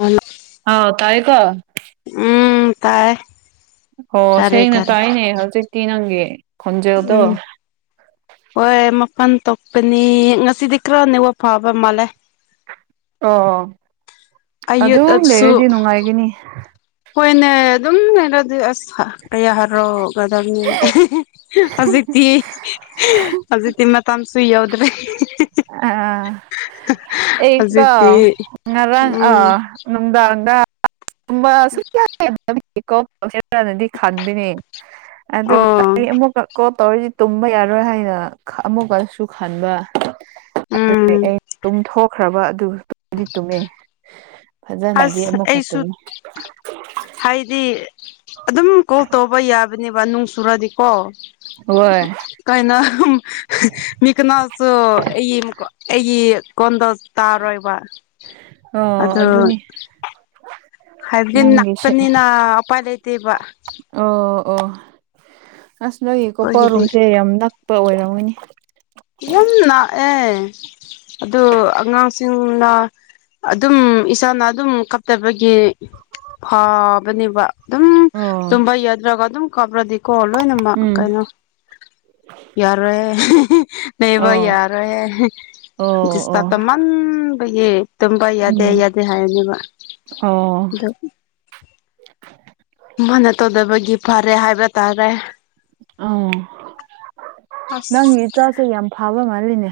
Hello ꯑꯥꯎ ꯇꯥꯏꯌꯦ ꯀꯣ ꯎꯝ ꯇꯥꯏꯌꯦ ꯑꯣ ꯁꯦꯡꯅ ꯇꯥꯏꯅꯦ ꯍꯧꯖꯤꯛꯇꯤ ꯅꯪꯒꯤ ꯈꯣꯟꯖꯦꯜꯗꯣ ꯎꯝ ꯍꯣꯏ ꯃꯄꯥꯟ ꯊꯣꯛꯄꯅꯤ ꯉꯁꯤꯗꯤ ꯈꯔ ꯅꯦꯋꯥꯛ ꯐꯕ ꯃꯥꯜꯂꯦ ꯑꯣ ꯑꯗꯨꯝ ꯑꯌꯨꯠꯁꯨ ꯂꯩꯔꯗꯤ ꯅꯨꯡꯉꯥꯏꯒꯅꯤ ꯍꯣꯏꯅꯦ ꯑꯗꯨꯝ ꯂꯩꯔꯗꯤ ꯑꯁ ꯀꯌꯥ ꯍꯔꯥꯎꯒꯗꯕꯅꯤ ꯍꯧꯖꯤꯛꯛꯇꯤ ꯍꯧꯖꯤꯛꯛꯇꯤ ꯃꯇꯝꯁꯨ ꯌꯥꯎꯗ꯭ꯔꯦ ꯑ ꯍꯧꯖꯤꯛꯇꯤ ꯑꯩꯀꫭ ꯉꯔꯥꯡ ꯑ ꯎꯝ ꯗꯥ [inaudible] [unintelligible] [inaudible] [unintelligible] ꯅꯗꯤ ꯈꯟꯗꯅꯦ ꯑꯗꯨꯒ ꯑꯣ ꯑꯃꯨꯛ ꯀꯣꯜ ꯇꯧꯔꯤꯁꯤ ꯇꯨꯝꯕ ꯌꯥꯔꯣꯏ ꯍꯥꯏꯅ ꯑꯃꯨꯛꯀꯁꯨ ꯈꯟꯕ ꯑꯗꯨꯗꯤ ꯎꯝ ꯑꯩ ꯇꯨꯝ ꯊꯣꯛꯈ꯭ꯔꯕ ꯑꯗꯨ ꯇꯨꯝꯗꯤ ꯇꯨꯝꯃꯦ ꯐꯖꯅꯗꯤ ꯑꯁ ꯑꯃꯨꯛꯀ ꯑꯩꯁꯨ ꯇꯨꯝꯃꯦ ꯍꯥꯏꯗꯤ ꯑꯗꯨꯝ ꯀꯣꯜ ꯇꯧꯕ ꯌꯥꯕꯅꯦꯕ ꯅꯨꯡ ꯁꯨꯔꯗꯤꯀꯣ ꯍꯣꯏ ꯀꯥꯏꯩꯅ ꯃꯤꯀꯅꯥꯁꯨ ꯑꯩꯒꯤ ꯑꯩꯒꯤ ꯀꯣꯟꯗ ꯇꯥꯔꯣꯏꯕ ꯑꯣ ꯑꯗꯣ ꯑꯗꯨꯅꯤ ꯍꯥꯏꯕꯗꯤ ꯅꯪꯒꯤꯁꯦ ꯅꯛꯄꯅꯤꯅ ꯎꯄꯥꯏ ꯂꯩꯇꯦꯕ ꯑꯣ ꯑꯣ ꯑꯁ ꯅꯣꯏꯒꯤ ꯑꯩꯈꯣꯏꯒꯤꯗꯤ ꯀꯣꯄꯔꯨꯝꯁꯦ ꯌꯥꯝ ꯅꯛꯄ ꯑꯣꯏꯔꯝꯒꯅꯤ ꯌꯥꯝ ꯂꯥꯛꯑꯦ ꯑꯗꯨ ꯑꯉꯥꯡꯁꯤꯡꯅ ꯑꯗꯨꯝ ꯏꯁꯥꯅ ꯑꯗꯨꯝ ꯀꯞꯇꯕꯒꯤ ꯐꯥꯕꯅꯦꯕ ꯑꯗꯨꯝ ꯑꯣ ꯇꯨꯝꯕ ꯌꯥꯗ꯭ꯔꯒ ꯑꯗꯨ ꯀꯞꯔꯗꯤ ꯀꯣ ꯂꯣꯏꯅꯃꯛ ꯎꯝ ꯀꯩꯅꯣ ꯌꯥꯔꯣꯏꯍꯦ ꯂꯩꯕ ꯑꯣ ꯌꯥꯔꫭꯏꯍꯦ ꯑꯣ ꯑꯣ ꯗꯤꯁꯇꯞ ꯇꯧꯃꯟꯕꯒꯤ ꯇꯨꯝꯕ ꯌꯥꯗꯦ ꯎꯝ ꯌꯥꯗꯦ ꯍꯥꯏꯔꯅꯦꯕ ꯑꯣ ꯑꯗꯨ ꯃꯥꯅ ꯇꯧꯗꯕꯒꯤ ꯐꯔꯦ ꯍꯥꯏꯕ ꯇꯥꯔꯦ ꯑ ꯑꯁ ꯅꯪꯒꯤ ꯏꯆꯥꯁꯦ ꯌꯥꯝ ꯐꯕ ꯃꯥꯜꯂꯤꯅꯦ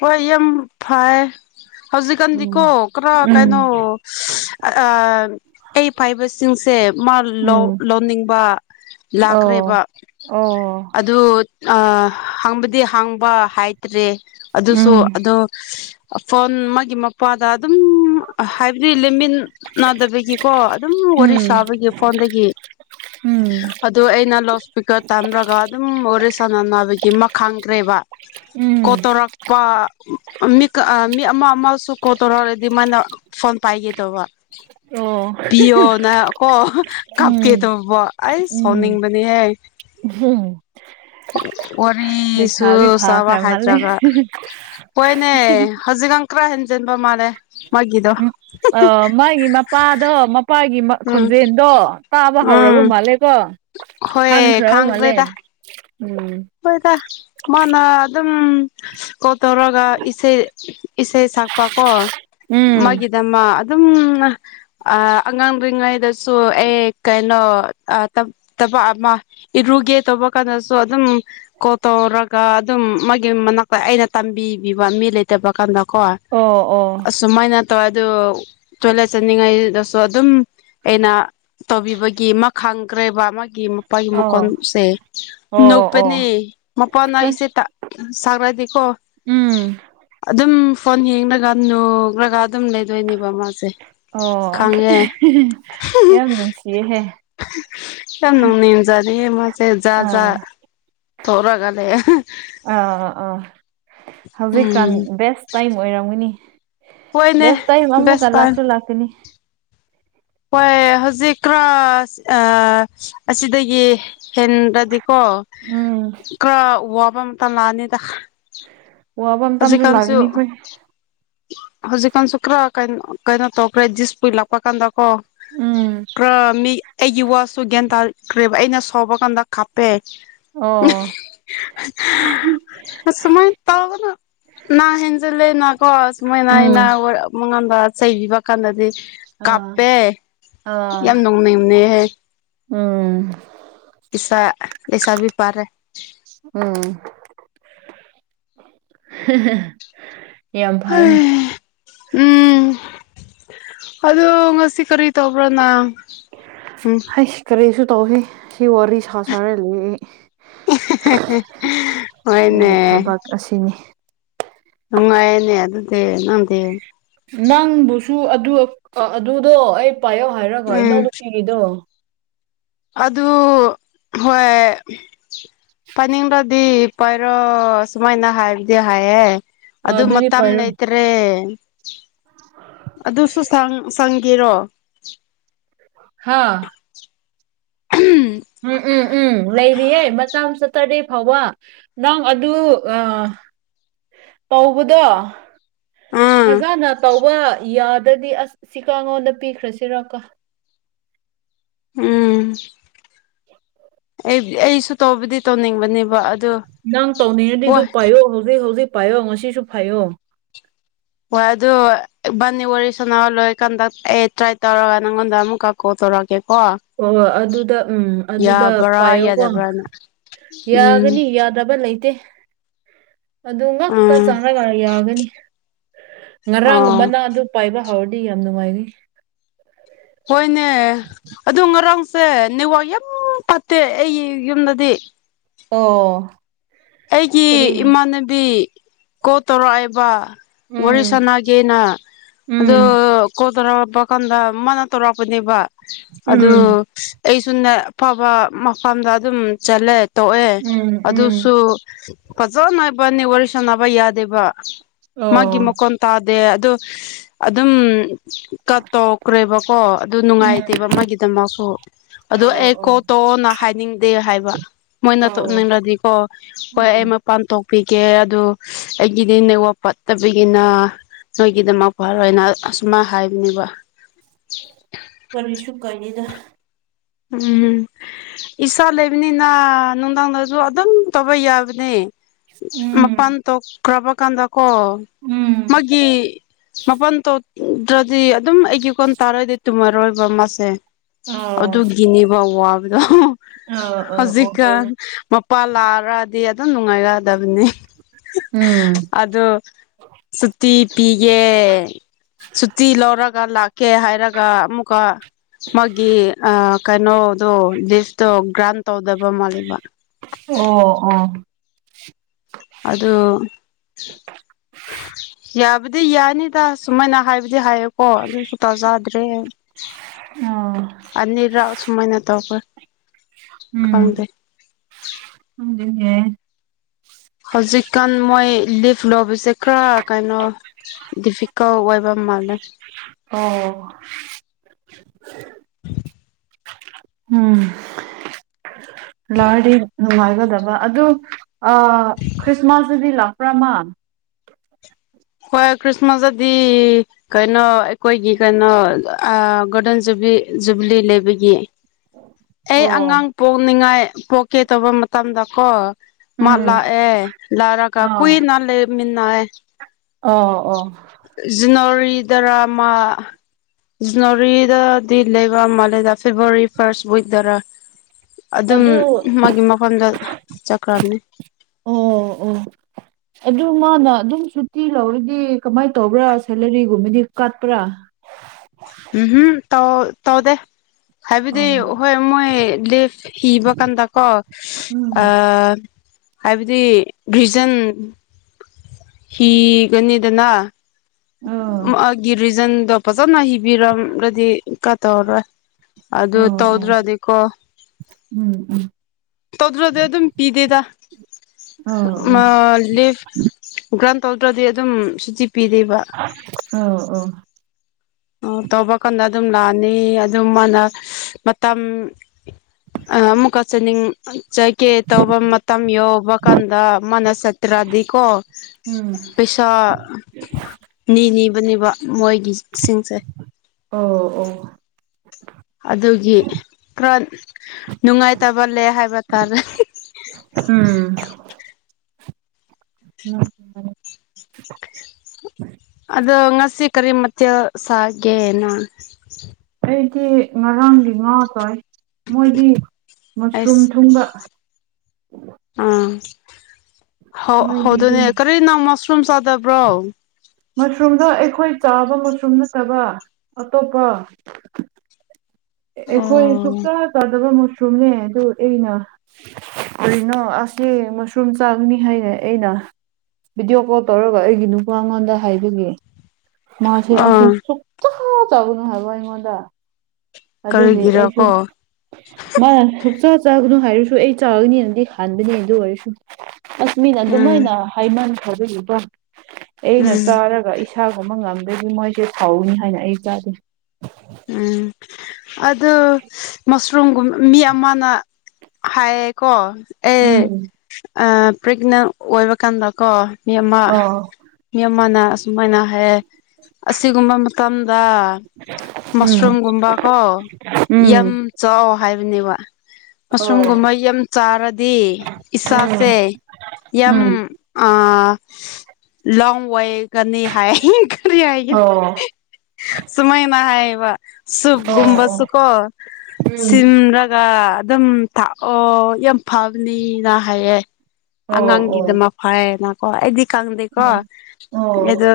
ꯍꯣꯏ ꯌꯨꯝ ꯐꯩꯌꯦ ꯍꯧꯖꯤꯛꯀꯥꯟꯗꯤꯀꯣ ꯎꯝ ꯈꯔ ꯎꯝ ꯀꯩꯅꯣ ꯑ ꯑꯩ ꯄꯥꯏꯕꯁꯤꯡꯁꯦ ꯃꯥ ꯂꯧ ꯎꯝ ꯂꯧꯅꯤꯡꯕ ꯑꯣ ꯂꯥꯛꯈ꯭ꯔꯦꯕ ꯑꯣ ꯑꯗꯨ ꯍꯥꯡꯕꯗꯤ ꯍꯥꯡꯕ ꯍꯥꯏꯇ꯭ꯔꯦ ꯎꯝ ꯑꯗꯨꯗꯁꯨꯣ ꯑꯗꯣ ꯐꯣꯟ ꯃꯥ ꯃꯄꯥꯗ ꯑꯗꯨꯝ ꯍꯥꯏꯕꯗꯤ ꯂꯩꯃꯤꯟꯅꯗꯕꯒꯤ ꯀꯣ ꯑꯗꯨꯝ ꯋꯥꯔꯤ ꯎꯝ ꯁꯥꯕꯒꯤ ꯐꯣꯟꯗꯒꯤ ꯎꯝ ꯑꯗꯨ ꯑꯩꯅ ꯂꯥꯎꯠ ꯏꯁꯄꯤꯀꯔ ꯇꯝꯔꯒ ꯑꯗꯨꯝ ꯋꯥꯔꯤꯦ ꯁꯥꯟꯅꯅꯕꯒꯤ ꯑꯃ ꯈꯥꯡꯈ꯭ꯔꯦꯕ ꯎꯝ ꯃꯤ ꯃꯤ ꯑꯃ ꯑꯃꯁꯨ ꯀꯣꯠꯇꯧꯔꯔꯗꯤ ꯃꯥꯅ ꯐꯣꯟ ꯄꯥꯏꯒꯦ ꯇꯧꯕ ꯑꯣ ꯄꯤꯌꯣꯅ ꯀꯣ ꯀꯞꯀꯦ ꯎꯝ ꯇꯧꯕ ꯑꯩꯁ ꯁꯥꯎꯅꯤꯡꯕꯅꯦꯍꯦ ꯍꯝ ꯋꯥꯔꯤꯁꯨ ꯂꯩꯁꯥꯕꯤ ꯁꯕꯥ ꯐꯥꯈ꯭ꯔ ꯃꯥꯜꯂꯦ ꯍꯥꯏꯗ꯭ꯔꯒ ꯍꯣꯏꯅꯦ ꯍꯧꯖꯤꯛꯀꯥꯟ ꯈꯔ ꯍꯦꯟꯖꯤꯟꯕ ꯃꯥꯜꯂꯦ ꯃꯥꯒꯤꯗꯣ ꯑ ꯃꯥꯒꯤ ꯃꯄꯥꯗꯣ ꯃꯄꯥꯒꯤ ꯎꯝ ꯈꯣꯟꯖꯦꯜꯗꯣ ꯇꯥꯕ ꯎꯝ ꯍꯧꯔꯕ ꯃꯥꯜꯂꯦꯀꯣ ꯍꯣꯏ ꯈꯪꯈ꯭ꯔꯕ ꯃꯥꯜꯂꯦ ꯎꯝ ꯑꯩꯈꯣꯏꯗ ꯃꯥꯅ ꯑꯗꯨꯝ ꯀꯣꯜ ꯇꯧꯔꯒ ꯏꯁꯩ ꯏꯁꯩ ꯁꯛꯄ ꯀꯣ ꯎꯝ ꯃꯥꯒꯤꯗꯃ ꯑꯗꯨꯝ ꯑꯉꯥꯡ ꯑꯣꯏ꯭ꯔꯤꯉꯩꯗꯁꯨ ꯑꯦ ꯀꯩꯅꯣ ꯇꯕꯛ ꯑꯃ ꯏꯔꯨꯒꯦ ꯇꯧꯕ ꯀꯥꯟꯗꯁꯨ ꯑꯗꯨꯝ ꯀꯣ ꯇꯧꯔꯒ ꯑꯗꯨꯝ ꯃꯥꯒꯤ ꯃꯅꯥꯛꯇ ꯑꯩꯅ ꯇꯝꯕꯤꯕꯤꯕ ꯃꯤ ꯂꯩꯇꯕ ꯀꯥꯟꯗ ꯀꯣ ꯑꯣ ꯑꯣ ꯁꯨꯃꯥꯏꯅꯠꯇꯧ ꯑꯗꯨꯣ ꯆꯣꯂꯦ ꯆꯅꯤꯡꯉꯥꯏꯗꯁꯨ ꯑꯗꯨꯝ ꯑꯩꯅ ꯇꯧꯕꯤꯕꯒꯤ ꯑꯃ ꯈꯪꯈ꯭ꯔꯦꯕ ꯑꯃꯒꯤ ꯃꯄꯥꯒꯤ ꯑꯣ ꯃꯀꯣꯟꯁꯦ ꯑꯣ ꯅꯣꯛꯄꯅꯦ ꯑꯣ ꯃꯄꯥꯥꯟꯅ ꯑꯁ ꯑꯩꯁꯦ ꯁꯗꯤ ꯍꯣ ꯎꯝ ꯑꯗꯨꯝ ꯐꯣꯟ ꯌꯦꯡꯉꯒ ꯅꯨꯈ꯭ꯔꯒ ꯑꯗꯨꯝ ꯂꯩꯗꯣꯏꯅꯦꯕ ꯃꯥꯁꯦ ꯑꯣ ꯈꯪꯉꯦ ꯌꯥꯝ ꯅꯨꯡꯁꯤꯌꯦꯍꯦ ꯌꯥꯝ ꯅꯅꯨꯡꯅꯤꯖꯥꯔꯤꯦ ꯃꯥꯁꯦ ꯖꯥ ꯑꯥ ꯊꯧꯔꯥꯒ ꯂꯩꯦ ꯑꯥ ꯑꯥ ꯑꯥ ꯍꯧꯖꯤꯛꯀꯥꯟ ꯎꯝ ꯕꯦꯁ ꯇꯥꯏꯝ ꯑꯣꯏꯔꯝꯒꯅꯤ ꯍꯣꯏꯅꯦ ꯦꯁ ꯇꯏ ꯃꯝꯃꯨ ꯕꯦꯁ ꯀ ꯇꯥꯏꯝ ꯂꯥꯛꯆꯣ ꯂꯥꯛꯀꯅꯤ ꯍꯣꯏ ꯍꯧꯖꯤꯛ ꯀ꯭ꯔꯥꯁ ꯑꯁꯤꯗꯒꯤ ꯍꯦꯟ ꯈꯔꯗꯤꯀꯣ ꯎꯝ ꯈꯔ ꯋꯥꯕ ꯑꯃꯇ ꯂꯥꯛꯑꯅꯤꯗ ꯋꯥꯕ ꯍꯧꯖꯤꯛ ꯃꯇꯝꯁꯨ ꯀꯥꯟꯁꯨ ꯂꯥꯛꯒꯅꯤ ꯑꯩꯈꯣꯏ ꯍꯧꯖꯤꯛ ꯀꯥꯟꯁꯨ ꯀ꯭ꯔꯥ ꯀꯩꯅ ꯀꯩꯅꯣ ꯇꯧꯈ꯭ꯔꯦꯖꯤꯁꯄ ꯂꯥꯛꯄ ꯆꯄ ꯀꯥꯟꯗ ꯀꯣ ꯎꯝ ꯄꯨꯔꯥ ꯃꯤ ꯑꯩ ꯌ ꯋꯥꯁꯨ ꯒ꯭ꯌꯥꯟ ꯇꯥ ꯈ꯭ꯔꯦꯕ ꯑꯩꯅ ꯁꯣꯕ ꯀꯥꯟꯗ ꯀꯥꯞꯄꯦ ꯑꯣ ꯁꯃꯥꯏ ꯇꯕꯅ ꯅꯥ ꯍꯦꯟꯖꯤꯜꯂꯦꯅ ꯀꯣ ꯁꯨꯃꯥꯏꯅ ꯑꯩꯅ ꯎꯝ ꯃꯉꯣꯟꯗ ꯆꯩꯕꯤꯕ ꯀꯥꯟꯗꯗꯤ ꯑꯥ ꯀꯥꯞꯄꯦ ꯑꯥ ꯌꯥꯝ ꯅꯣꯡ ꯅꯩꯅꯦꯍꯦ ꯎꯝ ꯄꯩꯁꯥ ꯄꯁꯥꯕꯤ ꯄꯥꯔꯦ ꯎꯝ ꯌꯥꯝ ꯐꯩꯅꯦ ꯎꯝ ꯑꯣ ꯉꯁꯤ ꯀꯔꯤ ꯇꯧꯕ꯭ꯔꯥꯅ ꯍ ꯀꯔꯤꯁꯨ ꯇꯧꯁꯤ ꯁꯤ ꯋꯥꯔꯤ ꯁꯥ ꯁꯥꯔ ꯂꯩ ꯑꯩ ꯑꯩꯒꯤ ꯍꯣꯏꯅꯦ ꯊꯕꯛ ꯑꯁꯤꯅꯤ ꯅꯨꯡꯉꯥꯏꯌꯦꯅꯦ ꯑꯗꯨꯗꯤ ꯅꯪꯗꯤ ꯅꯪꯕꯨꯁꯨ ꯑꯗꯨ ꯑꯗꯨꯗꯣ ꯑꯩ ꯄꯥꯏꯌꯧ ꯍꯥꯏꯔꯒ ꯎꯝ ꯏꯅꯥꯎꯅꯨꯄꯤꯒꯤꯗꯣ ꯑꯗꯨ ꯍꯣꯏ ꯄꯥꯅꯤꯡꯕꯣꯗꯤ ꯄꯥꯏꯔꯣ ꯁꯨꯃꯥꯏꯅ ꯍꯥꯏꯕꯗꯤ ꯍꯥꯏꯌꯦꯦ ꯑ ꯑꯗ ꯑꯗꯨꯗꯤ ꯄꯥꯏꯔꯣ ꯃꯠꯇꯝꯅꯇ꯭ꯔꯦ ꯑꯗꯨꯁꯨ ꯁꯪꯒꯦꯔꯣ ꯍꯥꯥ ꯎꯝ ꯎꯝ ꯎꯝ ꯎꯝ ꯂꯩꯔꯤꯌꯦ ꯃꯇꯝ ꯁꯥꯇ꯭ꯔꯗꯦ ꯐꯥꯎꯕ ꯅꯪ ꯑꯗꯨ ꯇꯧꯕꯗꯣ ꯎꯝ ꯐꯖꯅ ꯇꯧꯕ ꯌꯥꯗ꯭ꯔꯗꯤ ꯑꯁ ꯁꯤꯀꯉꯣꯟꯗ ꯄꯤꯈ꯭ꯔꯁꯤꯔꯒꯣ ꯎꯝ ꯑꯩ ꯑꯩꯁꯨ ꯇꯧꯕꯗꯤ ꯇꯧꯅꯤꯡꯕꯅꯦꯕ ꯑꯗꯨ ꯅꯪ ꯇꯧꯅꯤꯡꯉꯗꯤ ꯑꯗꯨ ꯍꯣꯏ ꯄꯥꯏꯌꯣ ꯍꯧꯖꯤꯛ ꯍꯧꯖꯤꯛ ꯄꯥꯏꯌꯣ ꯉꯁꯤꯁꯨ ꯐꯥꯏꯌꯣ ꯍꯣꯏ ꯑꯗꯨ ꯢꯕꯅꯤ ꯂꯣꯢꯔ ꯀꯟꯗꯥ ꯑꯩ ꯇ꯭ꯔꯥꯏ ꯇꯧꯔꯒ ꯅꯪꯉꯣꯟꯗ ꯑꯃꯨꯛ ꯀꯣ ꯊꯔꯒꯦ ꯀꯣ ꯑꯣ ꯑꯗꯨꯗ ꯎꯝ ꯑꯗꯨꯗ ꯄꯥꯏꯌꯣꯀꯣ ꯌꯥꯗꯕ꯭ꯔꯥꯅ ꯎꯝ ꯌꯥꯒꯅꯤ ꯌꯥꯗꯕ ꯂꯩꯇꯦ ꯑꯗꯨ ꯉꯛꯇ ꯎꯝ ꯆꯥꯅꯒ ꯌꯥꯒꯅꯤ ꯑꯣ ꯉꯔꯥꯡꯒꯨꯝꯕꯅ ꯑꯗꯨ ꯄꯥꯏꯕ ꯍꯧꯥꯎꯔꯗꯤ ꯌꯥꯝ ꯅꯨꯡꯉꯥꯏꯅꯤ ꯍꯣꯏꯅꯦ ꯑꯗꯨ ꯉꯔꯥꯡꯁꯦ ꯅꯦꯋꯥꯛ ꯌꯥꯝ ꯐꯠꯇꯦ ꯑꯩꯒꯤ ꯌꯨꯝꯗꯗꯤ ꯑꯣ ꯑꯩꯒꯤ ꯀꯔꯤ ꯏꯃꯥꯟꯅꯕꯤ ꯀꯣꯜ ꯇꯧꯔꯛꯑꯦꯕ ꯋꯥꯔꯤ ꯎꯝ ꯁꯥꯟꯅꯒꯦꯅ ꯑꯗꯨ ꯎꯝ ꯀꯣꯜ ꯇꯧꯔꯛꯄ ꯀꯥꯟꯗ ꯃꯥꯅ ꯇꯧꯔꯛꯄꯅꯦꯕ ꯑꯗꯨ ꯎꯝ ꯑꯩꯁꯨ ꯑꯐꯕ ꯃꯐꯝꯗ ꯑꯗꯨꯝ ꯆꯠꯂꯦ ꯇꯣꯛꯑꯦ ꯎꯝ ꯎꯝ ꯑꯗꯨꯁꯨ ꯐꯖꯅ ꯢꯕꯥꯅꯤ ꯋꯥꯔꯤ ꯁꯥꯟꯅꯕ ꯌꯥꯗꯦꯕ ꯃꯥꯒꯤ ꯑꯣ ꯃꯈꯣꯟ ꯇꯥꯗꯦ ꯑꯗꯣ ꯑꯗꯨꯝ ꯀꯠ ꯇꯧꯈ꯭ꯔꯦꯕꯀꯣ ꯑꯗꯨ ꯎꯝ ꯅꯨꯡꯉꯥꯏꯇꯦꯕ ꯑꯃꯒꯤꯗꯃꯛꯁꯨ ꯑꯗꯨ ꯑꯣ ꯑꯩ ꯀꯣ ꯑꯣ ꯇꯧꯑꯣꯅ ꯍꯥꯏꯅꯤꯡꯗꯦ ꯍꯥꯏꯕ ꯃꯣꯏꯅ ꯑꯣ ꯇꯨꯅꯤꯡꯂꯗꯤꯀꯣ ꯎꯝ ꯃꯄꯥꯟ ꯊꯣꯛꯄꯤꯒꯦ ꯑꯗꯨ ꯑꯩꯒꯤꯗꯤ ꯅꯦꯋꯥꯛ ꯐꯠꯇꯕꯒꯤꯅ ꯅꯣꯏꯒꯤꯗꯃꯛ ꯐꯔꯣꯏꯅ ꯑꯁ ꯃꯥ ꯍꯥꯏꯕꯅꯦꯕ ꯀꯔꯤꯁꯨꯨ ꯀꯥꯏꯗꯦꯗ ꯎꯝ ꯏꯁꯥ ꯂꯩꯕꯅꯤꯅ ꯅꯨꯡꯗꯥꯡꯗꯁꯨ ꯑꯗꯨꯝ ꯇꯧꯕ ꯌꯥꯕꯅꯦ ꯃꯄꯥꯟ ꯎꯝ ꯊꯣꯛꯈ꯭ꯔꯕ ꯀꯥꯟꯗꯀꯣ ꯎꯝ ꯃꯥꯒꯤ ꯃꯄꯥꯟ ꯇꯣꯛꯗ꯭ꯔꯗꯤ ꯑꯗꯨꯝ ꯑꯩꯒꯤ ꯀꯣꯟ ꯇꯥꯔꯣꯏꯗ ꯇꯨꯝꯃꯔꯣꯏꯕ ꯃꯥꯁꯦ ꯑꯥꯎ ꯒꯤꯅꯤꯕ ꯋꯥꯕꯗꯣ ꯑꯥ ꯑꯣ ꯍꯧꯖꯤꯛꯀꯥꯟ ꯍꯣꯏ ꯃꯥ ꯂꯥꯛꯑꯔꯗꯤ ꯑꯗꯨꯝ ꯅꯨꯡꯉꯥꯏꯔꯛꯑꯗꯕꯅꯤ ꯎꯝ ꯑꯗꯨ ꯁꯨꯇꯤ ꯄꯤꯒꯦ ꯁꯨꯇꯤ ꯂꯧꯔꯒ ꯂꯥꯛꯀꯦ ꯍꯥꯏꯔꯒ ꯑꯃꯨꯛꯀ ꯃꯥꯒꯤ ꯑ ꯀꯩꯅꯣꯗꯣ ꯂꯤꯁꯇꯣ ꯒ꯭ꯔꯥꯟ ꯇꯧꯗꯕ ꯃꯥꯜꯂꯦꯕ ꯑꯣ ꯑꯣ ꯑꯗꯨ ꯌꯥꯕꯨꯗꯤ ꯌꯥꯅꯤꯗ ꯁꯨꯃꯥꯏꯅ ꯍꯥꯏꯕꯗꯤ ꯍꯥꯏꯌꯦꯀꯣ ꯑꯗꯨꯁꯨ ꯇꯥꯖꯥꯗ꯭ꯔꯦ ꯑꯥ ꯑꯅꯤꯔꯛ ꯁꯨꯃꯥꯢꯅ ꯇꯧꯄ ꯑꯝ ꯑꯗꯨꯅꯦ ꯍꯧꯖꯤꯛꯀꯥꯟ ꯃꯣꯏ ꯂꯤꯚ ꯂꯧꯕꯁꯦ ꯈꯔ ꯀꯩꯅꯣ ꯗꯤꯐꯤꯀꯜ ꯑꯣꯏꯕ ꯃꯥꯜꯂꯦ ꯑꯣ ꯎꯝ ꯂꯥꯛꯑꯗꯤ ꯅꯨꯡꯉꯥꯏꯒꯗꯕ ꯑꯗꯨ ꯈ꯭ꯔꯤꯁꯃꯥꯁꯇꯗꯤ ꯂꯥꯛꯄ꯭ꯔꯥꯃ ꯍꯣꯏ ꯈ꯭ꯔꯤꯁꯃꯥꯁ ꯑꯗꯨꯗꯤ ꯀꯩꯅꯣ ꯑꯩꯈꯣꯏꯒꯤ ꯀꯩꯅꯣ ꯒꯣꯜꯗꯟꯖꯂꯤ ꯖꯨꯕ꯭ꯂꯤ ꯂꯩꯕꯒꯤ ꯑꯩ ꯑꯣ ꯑꯉꯥꯡ ꯄꯣꯛꯅꯤꯡꯉꯥꯏ ꯄꯣꯛꯀꯦ ꯇꯧꯕ ꯃꯇꯝꯗ ꯀꯣ ꯎꯝ ꯃꯜꯂꯥꯛ ꯑꯦ ꯂꯥꯔꯒꯥ ꯑꯥ ꯀꯨꯏꯅ ꯂꯩꯃꯤꯟꯅ ꯑꯦ ꯑꯣ ꯑꯣ ꯖꯅꯔꯤ ꯗꯔꯥꯃꯥ ꯖꯅꯋꯥꯔꯤꯗꯗꯤ ꯂꯩꯕ ꯃꯥꯜꯂꯦꯗ ꯐꯦꯕꯋꯥꯔꯤ ꯐꯥꯔꯁ ꯋꯏꯗꯔ ꯑꯗꯨꯝ ꯑꯗꯨ ꯃꯥꯒꯤ ꯃꯐꯝꯗ ꯆꯠꯈ꯭ꯔꯕꯅꯤ ꯑꯣ ꯑꯣ ꯑꯗꯨ ꯃꯥꯅ ꯑꯗꯨꯝ ꯁꯨꯇꯤ ꯂꯧꯔꯗꯤ ꯀꯃꯥꯏꯅ ꯇꯧꯕ꯭ꯔꯥ ꯁꯦꯂꯔꯤꯒꯨꯝꯕꯗꯤ ꯀꯠꯄ꯭ꯔꯥ ꯎꯝ ꯍꯨꯝ ꯇꯧ ꯇꯧꯗꯦ ꯍꯥꯏꯕꯗꯤ ꯑꯧ ꯍꯣꯏ ꯃꯣꯏ ꯂꯤꯞ ꯢꯕ ꯀꯥꯟꯗꯀꯣ ꯎꯝ ꯑ ꯍꯥꯏꯕꯗꯤ ꯔꯤꯖꯟ ꯍꯤꯒꯅꯤꯗꯅꯥ ꯑ ꯒꯤ ꯔꯤꯖꯟꯗꯣ ꯐꯖꯅ ꯍꯤꯕꯤꯔꯝꯒꯗꯤ ꯀꯥ ꯇꯧꯔꯔꯣꯏ ꯑꯗꯨ ꯑꯣ ꯑꯣ ꯇꯧꯗ꯭ꯔꯗꯤꯀꯣ ꯎꯝ ꯎꯝ ꯇꯧꯗ꯭ꯔꯗꯤ ꯑꯗꯨꯝ ꯄꯤꯗꯦꯗ ꯑꯣ ꯑꯣ ꯂꯤꯐ ꯒ꯭ꯔꯥꯟ ꯇꯧꯗ꯭ꯔꯗꯤ ꯑꯗꯨꯝ ꯁꯨꯇꯤ ꯄꯤꯗꯦꯕ ꯎ ꯑꯣ ꯑꯣ ꯇꯧꯕ ꯀꯥꯟꯗ ꯑꯗꯨꯝ ꯂꯥꯛꯑꯅꯤ ꯑꯗꯨꯝ ꯃꯥꯅ ꯃꯇꯝ ꯑꯃꯨꯛꯀ ꯆꯠꯅꯤꯡ ꯆꯥꯏꯒꯦ ꯇꯧꯕ ꯃꯇꯝ ꯌꯎꯧꯕ ꯀꯥꯟꯗ ꯃꯥꯅ ꯁꯠꯇ꯭ꯔꯥꯙꯀ ꯎꯝ ꯄꯩꯁꯥ ꯅꯤꯅꯤꯕꯅꯦꯕ ꯃꯣꯏꯒꯤ ꯁꯤꯡꯁꯔ ꯑꯣ ꯑꯣ ꯑꯗꯨꯒꯤ ꯈꯔ ꯅꯨꯡꯉꯥꯏꯇꯕ ꯂꯩ ꯍꯥꯏꯕ ꯇꯥꯔꯦ ꯎꯝ ꯎ ꯑꯗ ꯉꯁꯤ ꯀꯔꯤ ꯃ ꯁꯦꯅ ꯑꯩꯗꯤ ꯉꯔꯥꯡꯒꯤ ꯉꯥ ꯇꯣꯏ ꯃꯣꯏꯗꯤ ꯃꯁꯔꯨꯝ ꯑꯩꯁ ꯊꯨꯡꯕ ꯑꯥ ꯃꯣꯏꯗꯤ ꯍꯗꯨꯅꯦ ꯑꯗꯨꯝ ꯀꯔꯤ ꯅꯎ ꯃꯁꯔꯨꯝ ꯆꯥꯗꯕ꯭ꯔꯣ ꯃꯁꯔꯨꯝꯗꯣ ꯑꯩꯈꯣꯏ ꯆꯥꯕ ꯃꯁꯔꯨꯝ ꯅꯠꯇꯕ ꯑꯇꯣꯞꯄ ꯑꯩꯈꯣꯏ ꯑꯣ ꯁꯨꯡꯛꯇ ꯇꯥꯗꯕ ꯃꯁꯔꯨꯝꯅꯦ ꯑꯗꯨ ꯑꯩꯅ ꯀꯔꯤꯅꯣ ꯑꯁꯤꯁ ꯃꯁꯔꯨꯝ ꯆꯥꯡꯅꯤ ꯍꯥꯏꯅ ꯑꯩꯅ ꯚꯤꯗꯤꯑꯣ ꯀꯣꯜ ꯇꯧꯔꯒ ꯑꯩꯒꯤ ꯅꯨꯄꯥ ꯑꯩꯉꯣꯟꯗ ꯍꯥꯏꯕꯒꯦ ꯃꯥꯁꯦ ꯑꯁꯤ ꯑꯥ ꯁꯨꯡꯊ ꯇꯥꯕꯅꯨ ꯍꯥꯏꯕ ꯑꯩꯉꯣꯟꯗ ꯑꯗꯨꯒꯤꯁꯨ ꯀꯔꯤꯒꯤꯔꯀꯣ ꯃꯥꯅ ꯍꯛꯆꯆꯥ ꯆꯥꯒꯅꯨ ꯍꯥꯏꯔꯁꯨ ꯑꯩ ꯆꯥꯒꯅꯤꯅꯗꯤ ꯍꯥꯟꯕꯅꯤ ꯑꯗꯨ ꯑꯣꯏꯔꯁꯨ ꯑꯁꯃꯤꯟ ꯎꯝ ꯑꯗꯨꯃꯥꯏꯅ ꯍꯥꯏꯃꯟ ꯈꯕꯤꯕ ꯑꯩꯅ ꯎꯝ ꯆꯥꯔꯒ ꯏꯁꯥꯒꯨꯝꯕ ꯉꯝꯗꯗꯒꯤ ꯃꯣꯏꯁꯦ ꯐꯥꯎꯅꯤ ꯍꯥꯏꯅ ꯑꯩ ꯆꯥꯗꯦ ꯎꯝ ꯑꯗꯨ ꯃꯁꯔꯨꯝꯒꯨꯝꯕ ꯃꯤ ꯑꯃꯅ ꯍꯥꯏꯌꯦꯀꯣ ꯑꯦ ꯎꯝ ꯄ꯭ꯔꯦꯒꯅꯦꯟ ꯑꯣꯏꯕ ꯀꯥꯟꯗꯀꯣ ꯃꯤ ꯑꯃ ꯑꯣ ꯃꯤ ꯑꯃꯅ ꯑꯁꯨꯃꯥꯏꯅ ꯍꯥꯏꯌꯦ ꯑꯁꯤꯒꯨꯝꯕ ꯃꯇꯝꯗ ꯎꯝ ꯃꯁꯔꯨꯝꯒꯨꯝꯕ ꯀꯣ ꯌꯥꯝ ꯎꯝ ꯆꯥꯎ ꯍꯥꯏꯕꯅꯦꯕ ꯑꯣ ꯑꯁꯨꯝꯒꯨꯝꯕ ꯌꯥꯝ ꯆꯥꯔꯗꯤ ꯏꯁꯥꯁꯦ ꯎꯝ ꯌꯥꯝ ꯎꯝ ꯑꯥ ꯂꯣꯡ ꯋꯥꯏ ꯀꯅꯤ ꯍꯥꯏꯅꯤ ꯍꯥꯏꯒ ꯑꯣ ꯁꯨꯃꯥꯏꯅ ꯍꯥꯏꯌꯦ꯫ ꯑꯣ ꯑꯣ ꯁꯨꯞꯒꯨꯝꯕꯁꯨꯀꯣ ꯎꯝ ꯁꯤꯝꯂꯒ ꯑꯗꯨꯝ꯫ ꯊꯥꯛ ꯑꯣ ꯌꯥꯝ ꯐꯕꯅꯤꯅ ꯍꯥꯏꯌꯦ ꯑꯣ ꯑꯣ ꯑꯉꯥꯡꯒꯤꯗꯃꯛ ꯐꯩꯌꯦꯅ꯫ ꯀꫭ ꯑꯩꯗꯤ ꯈꯪꯗꯦꯀꯣ ꯎꯝ ꯑꯣ ꯑꯗꯣ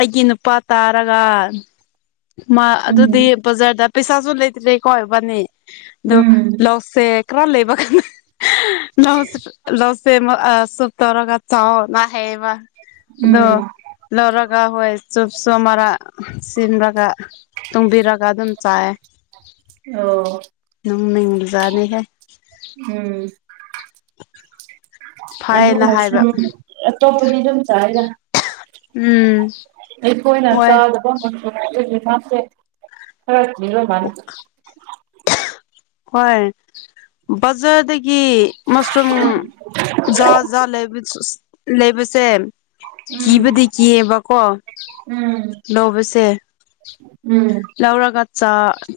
ꯑꯩꯒꯤ ꯅꯨꯄꯥ ꯇꯥꯔꯒ꯫ ꯃꯥ ꯑꯗꯨꯗꯤ ꯎꯝ ꯕꯖꯥꯔꯗ ꯄꯩꯁꯥꯁꯨ ꯂꯩꯇ꯭ꯔꯦꯀꯣ ꯏꯕꯥꯅꯤ ꯑꯗꯨ ꯎꯝ ꯂꯧꯁꯦ꯫ ꯈꯔ ꯂꯩꯕ ꯀꯥꯟꯗ꯫ ꯂꯧꯁꯦ ꯂꯧꯁꯦ ꯑꯃ ꯁꯨꯞ ꯇꯧꯔꯒ ꯆꯥꯎꯑꯣꯅ ꯍꯥꯏꯌꯦꯕ꯫ ꯑꯗꫭ ꯎꯝ ꯂꯧꯔꯒꯥ ꯍꯣꯏ ꯆꯣꯞꯁꯣ ꯃꯔꯥ ꯁꯤꯝꯕꯒ꯫ ꯇꯣꯡꯕꯤꯔꯒ ꯑꯗꯨꯝ ꯆꯥꯏꯌꯦ꯫ ꯑꯣ ꯅꯪ ꯅ ꯎꯖꯥꯅꯦ ꯍꯦ ꯎꯝ ꯑ ꯐꯩꯌꯦꯅ ꯍꯥꯏꯕ ꯃꯣꯁꯝ ꯑꯦꯇꯣꯄꯗꯤꯗꯝ ꯎꯝ ꯑꯩꯈꯣꯏꯅ ꯍꯣꯏ ꯆꯥꯗꯕ ꯃ ꯍꯥꯇꯦ ꯈꯔ ꯄꯤꯔ ꯃꯥ ꯍꯣꯏ ꯕꯖꯥꯔꯗꯒꯤ ꯃꯁꯔꯨꯝ ꯖꯥ ꯖꯥ ꯂꯩ ꯂꯩꯕꯁꯦ ꯎꯝ ꯀꯤꯕꯗꯤ ꯀꯤꯑꯕꯀꯣ ꯎꯝ ꯂꯧꯕꯁꯦ ꯎꯝ ꯂꯧꯔꯒ ꯆꯥ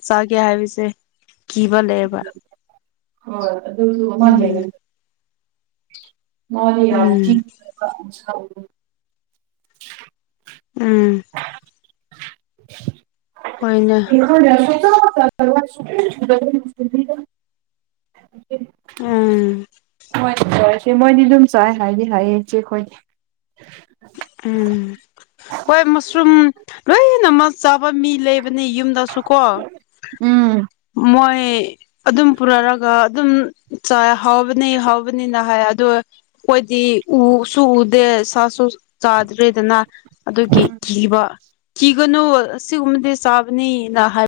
ꯆꯥꯒꯦ ꯍꯥꯏꯕꯁꯦ ꯀꯤꯕ ꯂꯩꯌꯦꯕ꯫ ꯍꯣꯏ ꯑꯗꯨꯁꯨ ꯑꯃ ꯎꯝ ꯂꯩꯌꯦ꯫ ꯃꯗꯤ ꯌꯥꯝ ꯎꯝ ꯆꯤꯛꯄ꯫ [inaudible] ꯎꯝ꯫ No word ꯍꫭꯏꯅꯦ꯫ [unintelligible] [inaudible] ꯏꯦ ꯎꯝ ꯃꯣꯏꯗꯤ ꯑꯗꯨꯝ ꯆꯥꯏꯌꯦ ꯍꯥꯏꯗꯤ ꯍꯥꯏꯌꯦ ꯏꯆꯦ ꯑꯩꯈꯣꯏꯗꯤ꯫ ꯎꯝ ꯍꯣꯏ ꯃꯁꯔꯨꯝ ꯂꯣꯏꯅꯃꯛ ꯆꯥꯕ ꯃꯤ ꯂꯩ ꯂꯩꯕꯅꯤ ꯌꯨꯝꯗꯁꯨ ꯀꯣ ꯎꯝ ꯃꯣꯏ꯫ ꯑꯗꯨꯝ ꯄꯨꯔꯛꯑꯒ ꯑꯗꯨꯝ ꯆꯥꯌꯦ ꯍꯥꯎꯕꯅꯤ ꯍꯥꯎꯕꯅꯤꯅ ꯍꯥꯏ ꯑꯗꯣ꯫ ꯑꯩꯈꯣꯏꯗꯤ ꯎꯁꯨ ꯎꯗꯦ ꯁꯥꯁꯨ ꯆꯥꯗ꯭ꯔꯦꯗꯅ꯫ ꯑꯗꯨꯒꯤ ꯀꯤꯕ ꯀꯤꯒꯅꯨ ꯑꯁꯤꯒꯨꯝꯕꯗꯤ ꯆꯥꯕꯅꯤꯅ ꯍꯥꯏ꯫